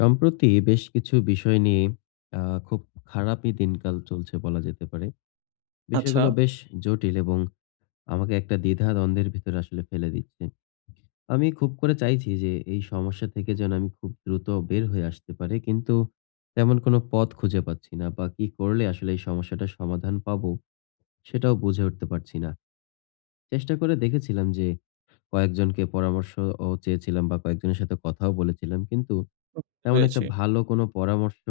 সম্প্রতি বেশ কিছু বিষয় নিয়ে, অ্যা খুব খারাপই দিনকাল চলছে বলা যেতে পারে। আচ্ছা। বিষয়গুলো বেশ জটিল এবং আমাকে একটা দ্বিধা দ্বন্দ্বের ভিতরে আসলে ফেলে দিচ্ছে। আমি খুব করে চাইছি যে এই সমস্যা থেকে যেন আমি খুব দ্রুত বের হয়ে আসতে পারি, কিন্তু তেমন কোন পথ খুঁজে পাচ্ছি না, বা কি করলে আসলে এই সমস্যাটার সমাধান পাব, সেটাও বুঝে উঠতে পারছি না। চেষ্টা করে দেখেছিলাম যে, কয়েকজনকে পরামর্শ ও চেয়েছিলাম, বা কয়েকজনের সাথে কথাও বলেছিলাম। কিন্তু বুঝতে তেমন একটা পেরেছি। ভালো কোন পরামর্শ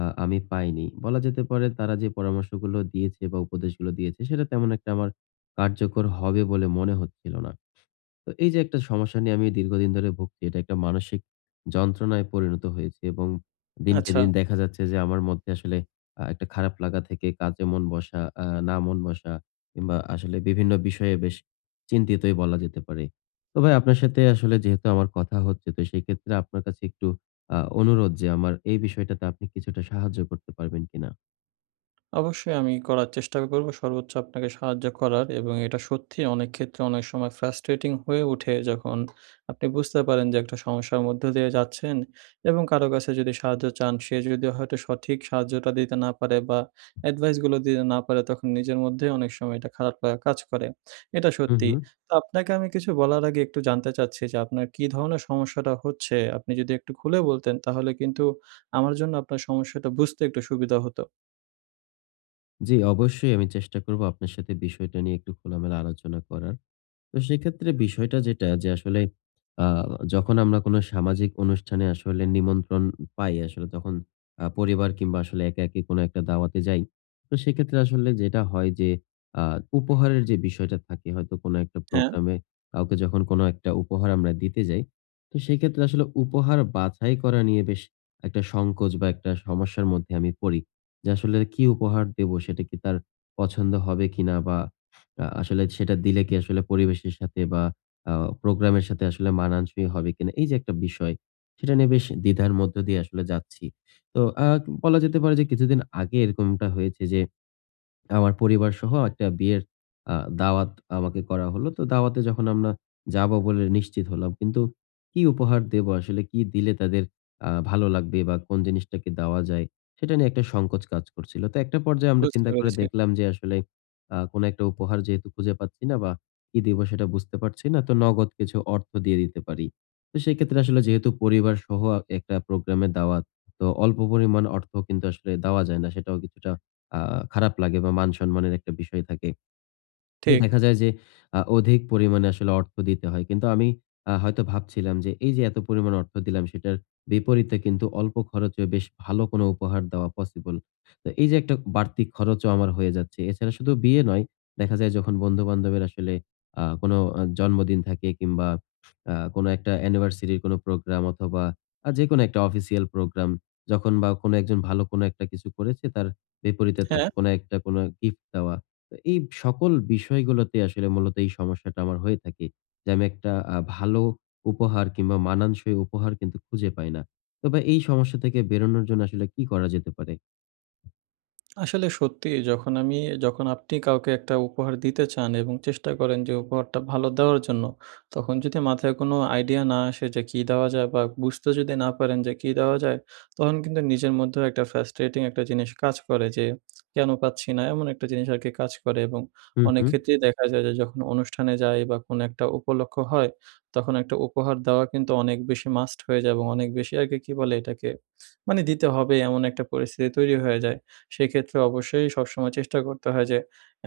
আ আমি পাইনি। বলা যেতে পারে, তারা যে পরামর্শগুলো দিয়েছে, বা উপদেশগুলো দিয়েছে, সেটা তেমন একটা আমার কার্যকর হবে বলে মনে হচ্ছিল না। তো এই যে একটা সমস্যা নিয়ে আমি দীর্ঘদিন ধরে ভুগছি। এটা একটা মানসিক যন্ত্রণায় পরিণত হয়েছে, এবং দিনকে আচ্ছা। দিন দেখা যাচ্ছে যে, আমার মধ্যে আসলে আ একটা খারাপ লাগা থেকে কাজে মন বসা আ না মন বসা কিংবা আসলে বিভিন্ন বিষয়ে বেশ চিন্তিতই বলা যেতে পারে। তো ভাই, আপনার সাথে আসলে যেহেতু আমার কথা হচ্ছে, তো সেইক্ষেত্রে আপনার কাছে একটু আ অনুরোধ যে আমার এই বিষয়টাতে আপনি কিছুটা সাহায্য করতে পারবেন কিনা? অবশ্যই। আমি করার চেষ্টা করবো সর্বোচ্চ আপনাকে সাহায্য করার এবং এটা সত্যি অনেকক্ষেত্রে অনেক সময় ফ্রাস্ট্রেটিং হয়ে ওঠে যখন আপনি বুঝতে পারেন যে একটা সমস্যার মধ্য দিয়ে যাচ্ছেন এবং কারো কাছে যদি সাহায্য চান, সে যদি হয়তো সঠিক সাহায্যটা দিতে না পারে বা, এডভাইসগুলো দিতে না পারে তখন নিজের মধ্যেই অনেক সময় এটা খারাপ লাগা কাজ করে। এটা হু, সত্যি। হু। তো আপনাকে আমি কিছু বলার আগে একটু জানতে চাচ্ছি যে, আপনার কী ধরনের সমস্যাটা হচ্ছে? আপনি যদি একটু খুলে বলতেন, তাহলে কিন্তু আমার জন্য আপনার সমস্যাটা বুঝতে একটু সুবিধা হতো। জি, অবশ্যই আমি চেষ্টা করবো আপনার সাথে বিষয়টা নিয়ে একটু খোলামেলা আলোচনা করার। তো সেক্ষেত্রে বিষয়টা যেটা যে, আসলে আ যখন আমরা কোন সামাজিক অনুষ্ঠানে আসলে নিমন্ত্রণ পাই, আসলে তখন আ পরিবার কিংবা আসলে একাকি কোনো একটা দাওয়াতে যাই। তো সেক্ষেত্রে আসলে যেটা হয় যে আ উপহারের যে বিষয়টা থাকে হয়তো কোনো একটা হ্যাঁ। প্রোগ্রামে কাউকে যখন কোন একটা উপহার আমরা দিতে যাই। তো সেক্ষেত্রে আসলে উপহার বাছাই করা নিয়ে বেশ একটা সংকোচ বা, একটা সমস্যার মধ্যে আমি পড়ি। যে আসলে কি উপহার দেব? সেটা কি তার পছন্দ হবে কিনা? বা, আ আসলে সেটা দিলে কি আসলে পরিবেশের সাথে বা, আ প্রোগ্রামের সাথে আসলে মানানসই হবে কিনা? এইযে একটা বিষয়, সেটা নিয়ে বেশ দ্বিধার মধ্য দিয়ে আসলে যাচ্ছি। তো আ বলা যেতে পারে যে কিছুদিন আগে এরকমটা হয়েছে যে আমার পরিবারসহ একটা বিয়ের আ দাওয়াত আমাকে করা হলো। তো দাওয়াতে যখন আমরা যাব বলে নিশ্চিত হলাম। কিন্তু কি উপহার দেব আসলে? কি দিলে আ তাদের ভালো লাগবে? বা কোন জিনিসটাকে দেওয়া যায়? সেটা নিয়ে একটা সংকোচ কাজ করছিল। তো একটা পর্যায়ে আমরা বুঝতে চিন্তা করে পেরেছি। দেখলাম যে আসলে আ কোন একটা উপহার যেহেতু খুঁজে পাচ্ছি না বা, কি দিবো সেটা বুঝতে পারছি না, তো নগদ কিছু অর্থ দিয়ে দিতে পারি। তো সেক্ষেত্রে আসলে যেহেতু পরিবারসহ অ একটা প্রোগ্রামের দাওয়াত। তো অল্প পরিমাণ অর্থ কিন্তু আসলে দেওয়া যায় না। সেটাও কিছুটা আ খারাপ লাগে বা, মান সম্মানের একটা বিষয় থাকে। তো ঠিক। দেখা যায় যে আ অধিক পরিমাণে আসলে অর্থ দিতে হয়। কিন্তু আমি আ হয়তো ভাবছিলাম যে এইযে এত পরিমাণ অর্থ দিলাম, সেটার বিপরীতে কিন্তু অল্প খরচে বেশ ভালো কোনো উপহার দেওয়া পসিবল। তো এইযে একটা বাড়তি খরচও আমার হয়ে যাচ্ছে। এছাড়া শুধু বিয়ে নয়, দেখা যায় যখন বন্ধু-বান্ধবের আসলে আ কোন আ জন্মদিন থাকে কিংবা আ কোন একটা অ্যানিভার্সারির কোন একটা প্রোগ্রাম অথবা, আ যেকোনো একটা অফিসিয়াল প্রোগ্রাম যখন বা, কোন একজন ভালো কোন একটা কিছু করেছে, তার বিপরীতে হ্যাঁ। থাকে কোন একটা কোনো গিফট দেওয়া। তো, এই সকল বিষয়গুলোতে আসলে মূলত এই সমস্যাটা আমার হয়ে থাকে। যে আমি একটা আ ভালো উপহার কিংবা মানানসই উপহার কিন্তু খুঁজে পাই না। তবে এই সমস্যা থেকে বেরোনোর জন্য আসলে কি করা যেতে পারে? আসলে সত্যিই যখন আমি, যখন আপনি কাউকে একটা উপহার দিতে চান এবং চেষ্টা করেন যে উপহারটা ভালো দেওয়ার জন্য। তখন যদি মাথায় কোনো আইডিয়া না আসে, যে কী দেওয়া যায়? বা বুঝতে যদি না পারেন যে, কি দেওয়া যায়? তখন কিন্তু নিজের মধ্যেও একটা ফ্রাস্ট্রেটিং একটা জিনিস কাজ করে। যে কেন পাচ্ছি না! এমন একটা জিনিস আরকি কাজ করে, এবং হু, অনেক হু। ক্ষেত্রেই দেখা যায় যে, যখন অনুষ্ঠানে যাই বা কোনো একটা উপলক্ষ্য হয়, তখন একটা উপহার দেওয়া কিন্তু অনেক বেশি মাস্ট হয়ে যায়। এবং অনেক বেশি আরকি, কি বলে এটাকে? মানে দিতে হবে, এমন একটা পরিস্থিতি তৈরি হয়ে যায়। সেক্ষেত্রে অবশ্যই সবসময় চেষ্টা করতে হয় যে,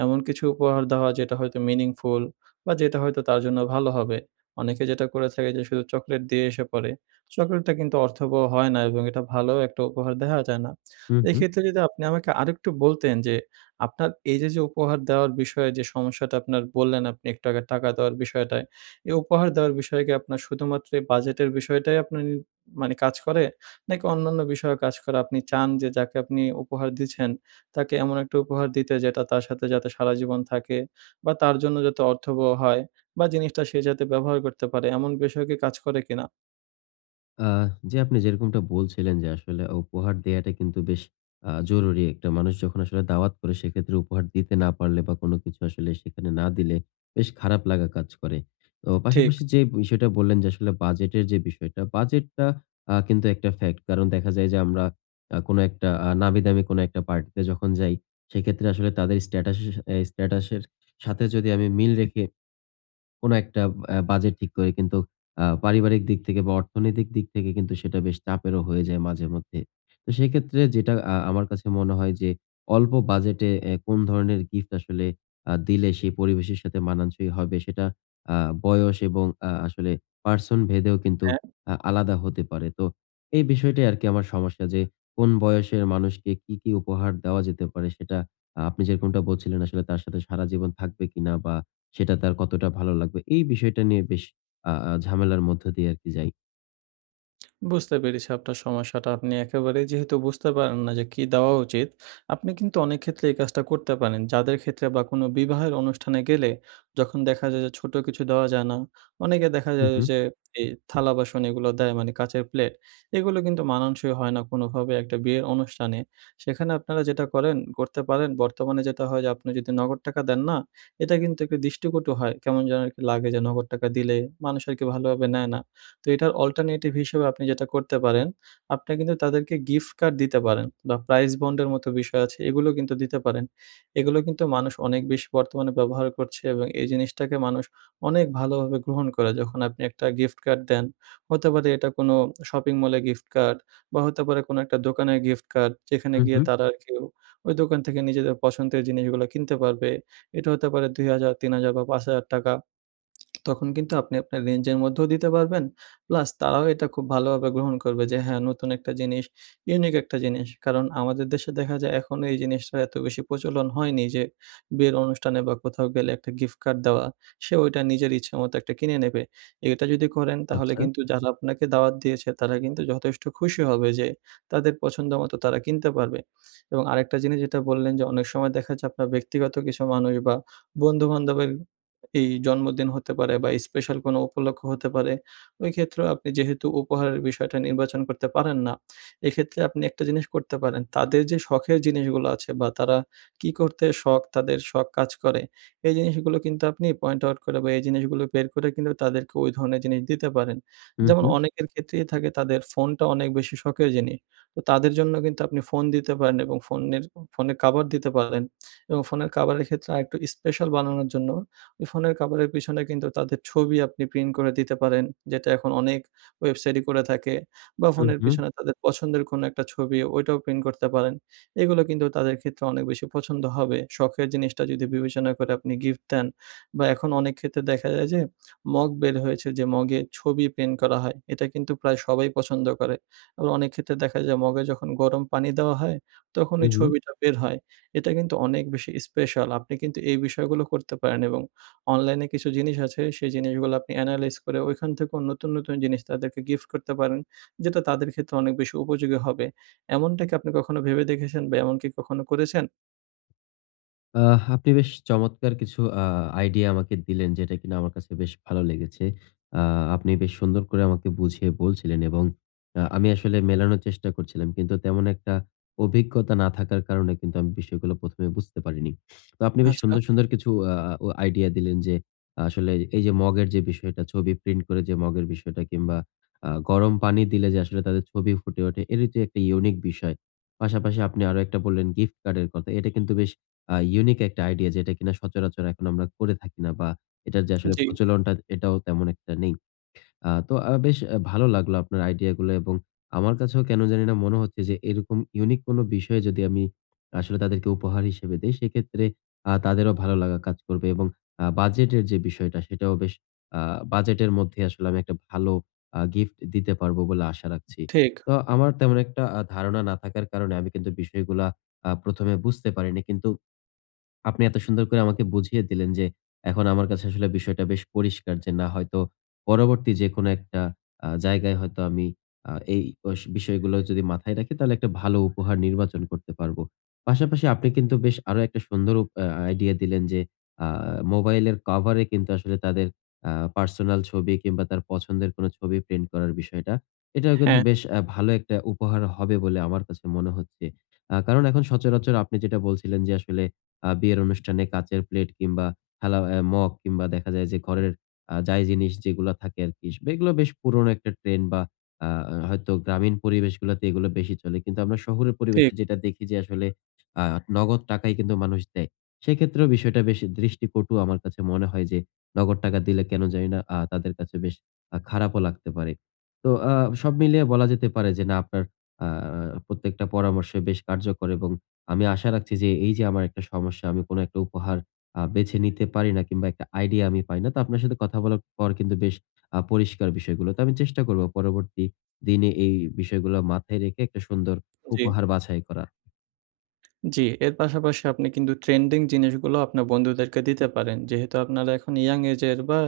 এমন কিছু উপহার দেওয়া যেটা হয়তো মিনিংফুল, বা যেটা হয়তো তার জন্য ভালো হবে। অনেকে যেটা করে থাকে যে শুধু চকোলেট দিয়ে এসে পরে। চকোলেটটা কিন্তু অর্থবহ হয় না, এবং এটা ভালো একটা উপহার দেওয়া যায় না। হু, এই হু। ক্ষেত্রে যদি আপনি আমাকে আরেকটু বলতেন, যে আপনার এই যে, যে উপহার দেওয়ার বিষয়ে যে সমস্যাটা আপনার বললেন, আপনি একটু আগে টাকা দেওয়ার বিষয়টায়। এই উপহার দেওয়ার বিষয়ে কি আপনার শুধুমাত্র এই বাজেটের বিষয়টাই আপনার উম মানে কাজ করে? নাকি অন্যান্য বিষয়ও কাজ করে? আপনি চান যে, যাকে আপনি উপহার দিচ্ছেন, তাকে এমন একটা উপহার দিতে, যেটা তার সাথে যাতে সারাজীবন থাকে, বা তার জন্য যাতে অর্থবহ হয়, বা জিনিসটা সে যাতে ব্যবহার করতে পারে। এমন বিষয় কি কাজ করে কিনা? আহ! জি, আপনি যেরকমটা বলছিলেন যে, আসলে, উপহার দেয়াটা কিন্তু বেশ অ্যা জরুরী একটা মানুষ যখন আসলে দাওয়াত করে সেক্ষেত্রে উপহার দিতে না পারলে বা, কোন কিছু আসলে সেখানে না দিলে, বেশ খারাপ লাগা কাজ করে। তো ঠিক। পাশাপাশি যেই বিষয়টা বললেন যে, আসলে বাজেটের যে বিষয়টা বাজেটটা অ্যা কিন্তু একটা ফেক্ট। কারণ, দেখা যায় যে আমরা অ্যা কোন একটা আ নামিদামি কোনো একটা পার্টিতে যখন যাই, সেক্ষেত্রে আসলে তাদের স্ট্যাটাসে এ স্ট্যাটাসের সাথে যদি আমি মিল রেখে কোন একটা অ্যা বাজেট ঠিক করি, কিন্তু অ্যা পারিবারিক দিক থেকে বা, অর্থনৈতিক দিক থেকে কিন্তু সেটা বেশ চাপেরও হয়ে যায় মাঝেমধ্যে। তো সেক্ষেত্রে যেটা আ আমার কাছে মনে হয় যে অল্প বাজেটে অ্যা কোন ধরনের গিফট আসলে আ দিলে সেই পরিবেশের সাথে মানানসই হবে, সেটা আ বয়স এবং আ আসলে পার্সনভেদেও কিন্তু হ্যাঁ। আ আলাদা হতে পারে। তো এই বিষয়টাই আরকি আমার সমস্যা যে, কোন বয়সের মানুষকে কি, কি উপহার দেওয়া যেতে পারে, সেটা আ আপনি যেরকমটা বলছিলেন আসলে, তার সাথে সারাজীবন থাকবে কিনা? বা সেটা তার কতটা ভালো লাগবে? এই বিষয়টা নিয়ে বেশ আ আ ঝামেলার মধ্য দিয়ে আরকি যাই। বুঝতে পেরেছি, আপনার সমস্যাটা। আপনি একেবারে যেহেতু বুঝতে পারেন না, যে, কি দেওয়া উচিত? আপনি কিন্তু অনেক ক্ষেত্রেই এই কাজটা করতে পারেন। যাদের ক্ষেত্রে বা কোনো বিবাহের অনুষ্ঠানে গেলে, যখন দেখা যায় যে, ছোট কিছু দেওয়া যায় না, অনেকে দেখা হুম, যায়, হুম। যে, এই থালা বাসন এগুলো দেয়। মানি কাঁচের প্লেট, এগুলো, কিন্তু মানানসই হয় না, কোনোভাবে একটা বিয়ের অনুষ্ঠানে। সেখানে আপনারা যেটা করেন করতে পারেন, বর্তমানে যেটা হয় যে, আপনি যদি নগদ টাকা দেন না, এটা কিন্তু একটু দৃষ্টিকটু হয়। কেমন যেন একটু লাগে যে, নগদ টাকা দিলে মানুষ আরকি ভালোভাবে নেয় না। তো এটার অল্টারনেটিভ হিসেবে আপনি যেটা করতে পারেন, আপনি কিন্তু তাদেরকে গিফট কার্ড দিতে পারেন, বা প্রাইস বন্ড এর মতো বিষয় আছে, এগুলো কিন্তু দিতে পারেন। এগুলো কিন্তু মানুষ অনেক বেশ বর্তমানে ব্যবহার করছে, এবং এই জিনিসটাকে মানুষ অনেক ভালোভাবে গ্রহণ করে, যখন আপনি একটা গিফট কার্ড দেন, হতে পারে এটা কোনো শপিং মলে গিফট কার্ড, বা হতে পারে কোনো একটা দোকানের গিফট কার্ড। যেখানে উ গিয়ে হুম। তারা আর কেউ ওই দোকান থেকে নিজেদের পছন্দের জিনিসগুলো কিনতে পারবে। এটা হতে পারে ৳২,০০০, ৳৩,০০০ বা ৳৫,০০০। তখন কিন্তু আপনি আপনার রেঞ্জ এর মধ্যেও দিতে পারবেন। প্লাস তারাও এটা খুব ভালোভাবে গ্রহণ করবে যে, "হ্যাঁ, নতুন একটা জিনিস, ইউনিক একটা জিনিস।" কারণ আমাদের দেশে দেখা যায়, এখন এই জিনিসটার এত বেশি প্রচলন হয়নি, যে, বিয়ের অনুষ্ঠানে বা কোথাও গেলে একটা গিফট কার্ড দেওয়া, সে ওইটা নিজের ইচ্ছে মতো একটা কিনে নেবে। এটা যদি করেন, তাহলে আচ্ছা। কিন্তু যারা আপনাকে দাওয়াত দিয়েছে, তারা কিন্তু যথেষ্ট খুশি হবে, যে, তাদের পছন্দ মতো তারা কিনতে পারবে। এবং আরেকটা জিনিস যেটা বললেন, যে, অনেক সময় দেখা যাচ্ছে আপনার ব্যক্তিগত কিছু মানুষ, বা বন্ধুবান্ধবের এই জন্মদিন হতে পারে, বা স্পেশাল কোনো উপলক্ষ্য হতে পারে, ওই ক্ষেত্রেও আপনি যেহেতু উপহারের বিষয়টা নির্বাচন করতে পারেন না। এক্ষেত্রে আপনি একটা জিনিস করতে পারেন। তাদের যে, শখের জিনিসগুলা আছে বা তারা কি করতে শখ, তাদের শখ কাজ করে, এই জিনিসগুলো কিন্তু আপনি পয়েন্ট আউট করে, বা এই জিনিসগুলো বের করে, কিন্তু তাদেরকে ওই ধরণের জিনিস দিতে পারেন। উ যেমন হুম। অনেকের ক্ষেত্রেই থাকে তাদের ফোনটা অনেক বেশি শখের জিনিস তো তাদের জন্য কিন্তু আপনি ফোন দিতে পারেন, এবং ফোনের ফোনে কভার দিতে পারেন এবং ফোনের কভারের ক্ষেত্রে আরেকটু স্পেশাল বানানোর জন্য, ওই ফোনের কভারের পিছনে কিন্তু তাদের ছবি আপনি প্রিন্ট করে দিতে পারেন। যেটা এখন অনেক ওয়েবসাইটই করে থাকে, বা উ ফোনের হুম। পিছনে তাদের পছন্দের কোনো একটা ছবি, ওইটাও প্রিন্ট করতে পারেন। এগুলো কিন্তু তাদের ক্ষেত্রে অনেক বেশি পছন্দ হবে। শখের জিনিসটা যদি বিবেচনা করে, আপনি গিফট দেন, বা এখন অনেক ক্ষেত্রে দেখা যায় যে, মগ বের হয়েছে যে, মগে ছবি প্রিন্ট করা হয়। এটা কিন্তু প্রায় সবাই পছন্দ করে, এবং অনেক ক্ষেত্রে দেখা যায়, মগে যখন গরম পানি দেওয়া হয়, তখন উ এই হুম। ছবিটা বের হয়। এটা কিন্তু অনেক বেশি স্পেশাল। আপনি কিন্তু এই বিষয়গুলো করতে পারেন, এবং অনলাইনে কিছু জিনিস আছে, সেই জিনিসগুলা আপনি এনালাইজ করে, ঐখান থেকেও নতুন, নতুন জিনিস তাদেরকে গিফট করতে পারেন। যেটা তাদের ক্ষেত্রে অনেক বেশি উপযোগী হবে। এমনটা কি আপনি কখনো ভেবে দেখেছেন? বা এমনকি কখনো করেছেন? আহ! আপনি বেশ চমৎকার কিছু আ আইডিয়া আমাকে দিলেন, যেটা কিন্তু আমার কাছে বেশ ভালো লেগেছে। আ আপনি বেশ সুন্দর করে আমাকে বুঝিয়ে বলছিলেন এবং আ আমি আসলে মেলানোর চেষ্টা করছিলাম। কিন্তু তেমন একটা অভিজ্ঞতা না থাকার কারণে কিন্তু আমি বিষয়গুলো ১ম এ বুঝতে পারিনি। তো আপনি বেশ আচ্ছা। সুন্দর, সুন্দর কিছু আ অ আইডিয়া দিলেন যে আসলে এইযে মগের যে বিষয়টা, ছবি প্রিন্ট করে যে মগের বিষয়টা কিংবা আ গরম পানি দিলে যে আসলে তাদের ছবি ফুটে ওঠে, এটির যে একটি ইউনিক বিষয়। পাশাপাশি আপনি আরও একটা বললেন গিফট কার্ডের কথা। এটা কিন্তু বেশ আ ইউনিক একটা আইডিয়া। যেটা কিনা সচরাচর এখন আমরা করে থাকি না। বা, এটার যে আসলে জি। প্রচলনটা, এটাও তেমন একটা নেই। আ তো আ বেশ অ্যা ভালো লাগলো আপনার আইডিয়াগুলা এবং আমার কাছেও কেন জানিনা মনে হচ্ছে যে, এরকম ইউনিক কোন বিষয়ে যদি আমি আসলে তাদেরকে উপহার হিসেবে দেই, সেক্ষেত্রে আ তাদেরও ভালো লাগা কাজ করবে এবং আ বাজেটের যে বিষয়টা, সেটাও বেশ আ বাজেটের মধ্যে আসলে আমি একটা ভালো আ গিফট দিতে পারবো বলে আশা রাখছি। ঠিক। তো আমার তেমন একটা আ ধারণা না থাকার কারণে আমি কিন্তু বিষয়গুলা আ ১ম এ বুঝতে পারিনি। কিন্তু আপনি এত সুন্দর করে আমাকে বুঝিয়ে দিলেন যে এখন আমার কাছে আসলে বিষয়টা বেশ পরিষ্কার যে, না হয়তো পরবর্তী যেকোনো একটা আ জায়গায় হয়তো আমি আ এই বষ বিষয়গুলো যদি মাথায় রাখি, তাহলে একটা ভালো উপহার নির্বাচন করতে পারবো। পাশাপাশি আপনি কিন্তু বেশ আরো একটা সুন্দরও উপ আ আইডিয়া দিলেন যে আ মোবাইলের কভারে কিন্তু আসলে তাদের আ পার্সোনাল ছবি কিংবা, তার পছন্দের কোন ছবি প্রিন্ট করার বিষয়টা। এটাও কিন্তু হ্যাঁ। বেশ আ ভালো একটা উপহার হবে বলে আমার কাছে মনে হচ্ছে। আ কারণ এখন সচরাচর আপনি যেটা বলছিলেন যে আসলে আ বিয়ের অনুষ্ঠানে কাঁচের প্লেট কিংবা, খেলা আ মগ কিংবা, দেখা যায় যে, ঘরের আ যাই জিনিস যেগুলো থাকে আরকি, বেশ এইগুলা বেশ পুরোনো একটা ট্রেন্ড বা, আ আ হয়তো গ্রামীণ পরিবেশগুলাতে এইগুলা বেশি চলে। কিন্তু আমরা শহরের পরিবেশে ঠিক। যেটা দেখি যে আসলে আ নগদ টাকাই কিন্তু মানুষ দেয়। সেক্ষেত্রেও বিষয়টা বেশ দৃষ্টিকটু আমার কাছে মনে হয় যে, নগদ টাকা দিলে কেন জানিনা আ তাদের কাছে বেশ আ খারাপও লাগতে পারে। তো আ সব মিলিয়ে বলা যেতে পারে যে, না, আপনার আ আ প্রত্যেকটা পরামর্শই বেশ কার্যকর এবং আমি আশা রাখছি যে এইযে আমার একটা সমস্যা, আমি কোন একটা উপহার আ বেছে নিতে পারি না কিংবা, একটা আইডিয়া আমি পাই না। তো আপনার সাথে কথা বলার পর কিন্তু বেশ আ পরিষ্কার বিষয়গুলো। তো আমি চেষ্টা করবো পরবর্তী দিনে এই বিষয়গুলো মাথায় রেখে একটা সুন্দর জি। উপহার বাছাই করা। জ্বি। এর পাশাপাশি আপনি কিন্তু ট্রেন্ডিং জিনিসগুলো আপনার বন্ধুদেরকে দিতে পারেন। যেহেতু আপনারা এখন ইয়ং এজের বা,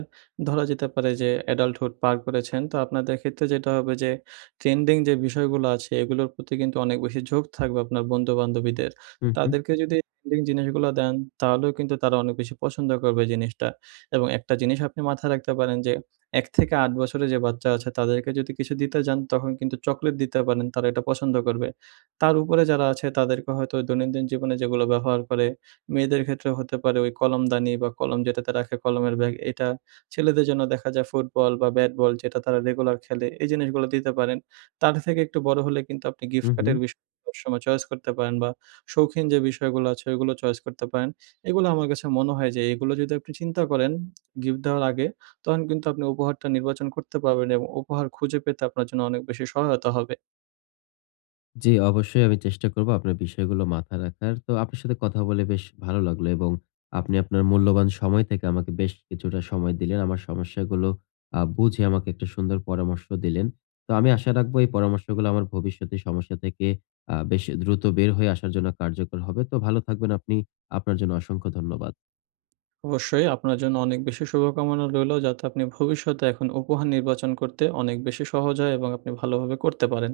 ধরা যেতে পারে যে adulthood পার করেছেন, তো আপনাদের ক্ষেত্রে যেটা হবে যে ট্রেন্ডিং যে বিষয়গুলো আছে, এগুলোর প্রতি কিন্তু অনেক বেশি ঝোঁক থাকবে আপনার বন্ধু-বান্ধবীদের। হুম, হুম। তাদেরকে যদি এই ট্রেন্ডিং জিনিসগুলো দেন, তাহলেও কিন্তু তারা অনেক বেশি পছন্দ করবে জিনিসটা এবং একটা জিনিস আপনি মাথায় রাখতে পারেন যে, ১ থেকে ৮ বছরের যে বাচ্চা আছে, তাদেরকে যদি কিছু দিতে যান, তখন কিন্তু চকলেট দিতে পারেন। তারা এটা পছন্দ করবে। তার উপরে যারা আছে, তাদেরকে হয়তো দৈনন্দিন জীবনে যেগুলো ব্যবহার করে, মেয়েদের ক্ষেত্রে হতে পারে ওই কলমদানি বা, কলম যেটাতে রাখে কলমের ব্যাগ এটা, ছেলেদের জন্য দেখা যায় ফুটবল বা, ব্যাট বল, যেটা তারা রেগুলার খেলে। এই জিনিসগুলো দিতে পারেন। তাদের থেকে একটু বড়ো হলে কিন্তু আপনি গিফট হুম, হুম। কার্ডের বিষয় সবসময় চয়েস করতে পারেন বা, শৌখিন যে বিষয়গুলো আছে, ওইগুলো চয়েস করতে পারেন। এগুলো আমার কাছে মনে হয় যে, এগুলো যদি আপনি চিন্তা করেন গিফট দেওয়ার আগে, তখন কিন্তু আপনি উপহারটা নির্বাচন করতে পারবেন এবং উপহার খুঁজে পেতে আপনার জন্য অনেক বেশি সহায়তা হবে। জ্বি, অবশ্যই আমি চেষ্টা করবো আপনার বিষয়গুলো মাথায় রাখার। তো আপনার সাথে কথা বলে বেশ ভালো লাগলো এবং আপনি আপনার মূল্যবান সময় থেকে আমাকে বেশ কিছুটা সময় দিলেন। আমার সমস্যাগুলো আ বুঝে আমাকে একটা সুন্দর পরামর্শ দিলেন। তো আমি আশা রাখবো এই পরামর্শগুলো আমার ভবিষ্যতের সমস্যা থেকে আ বেশ এ দ্রুত বের হয়ে আসার জন্য কার্যকর হবে। তো ভালো থাকবেন আপনি। আপনার জন্য অসংখ্য ধন্যবাদ। অবশ্যই। আপনার জন্য অনেক বেশি শুভকামনা রইলো, যাতে আপনি ভবিষ্যতে এখন উপহার নির্বাচন করতে অনেক বেশি সহজ হয় এবং আপনি ভালোভাবে করতে পারেন।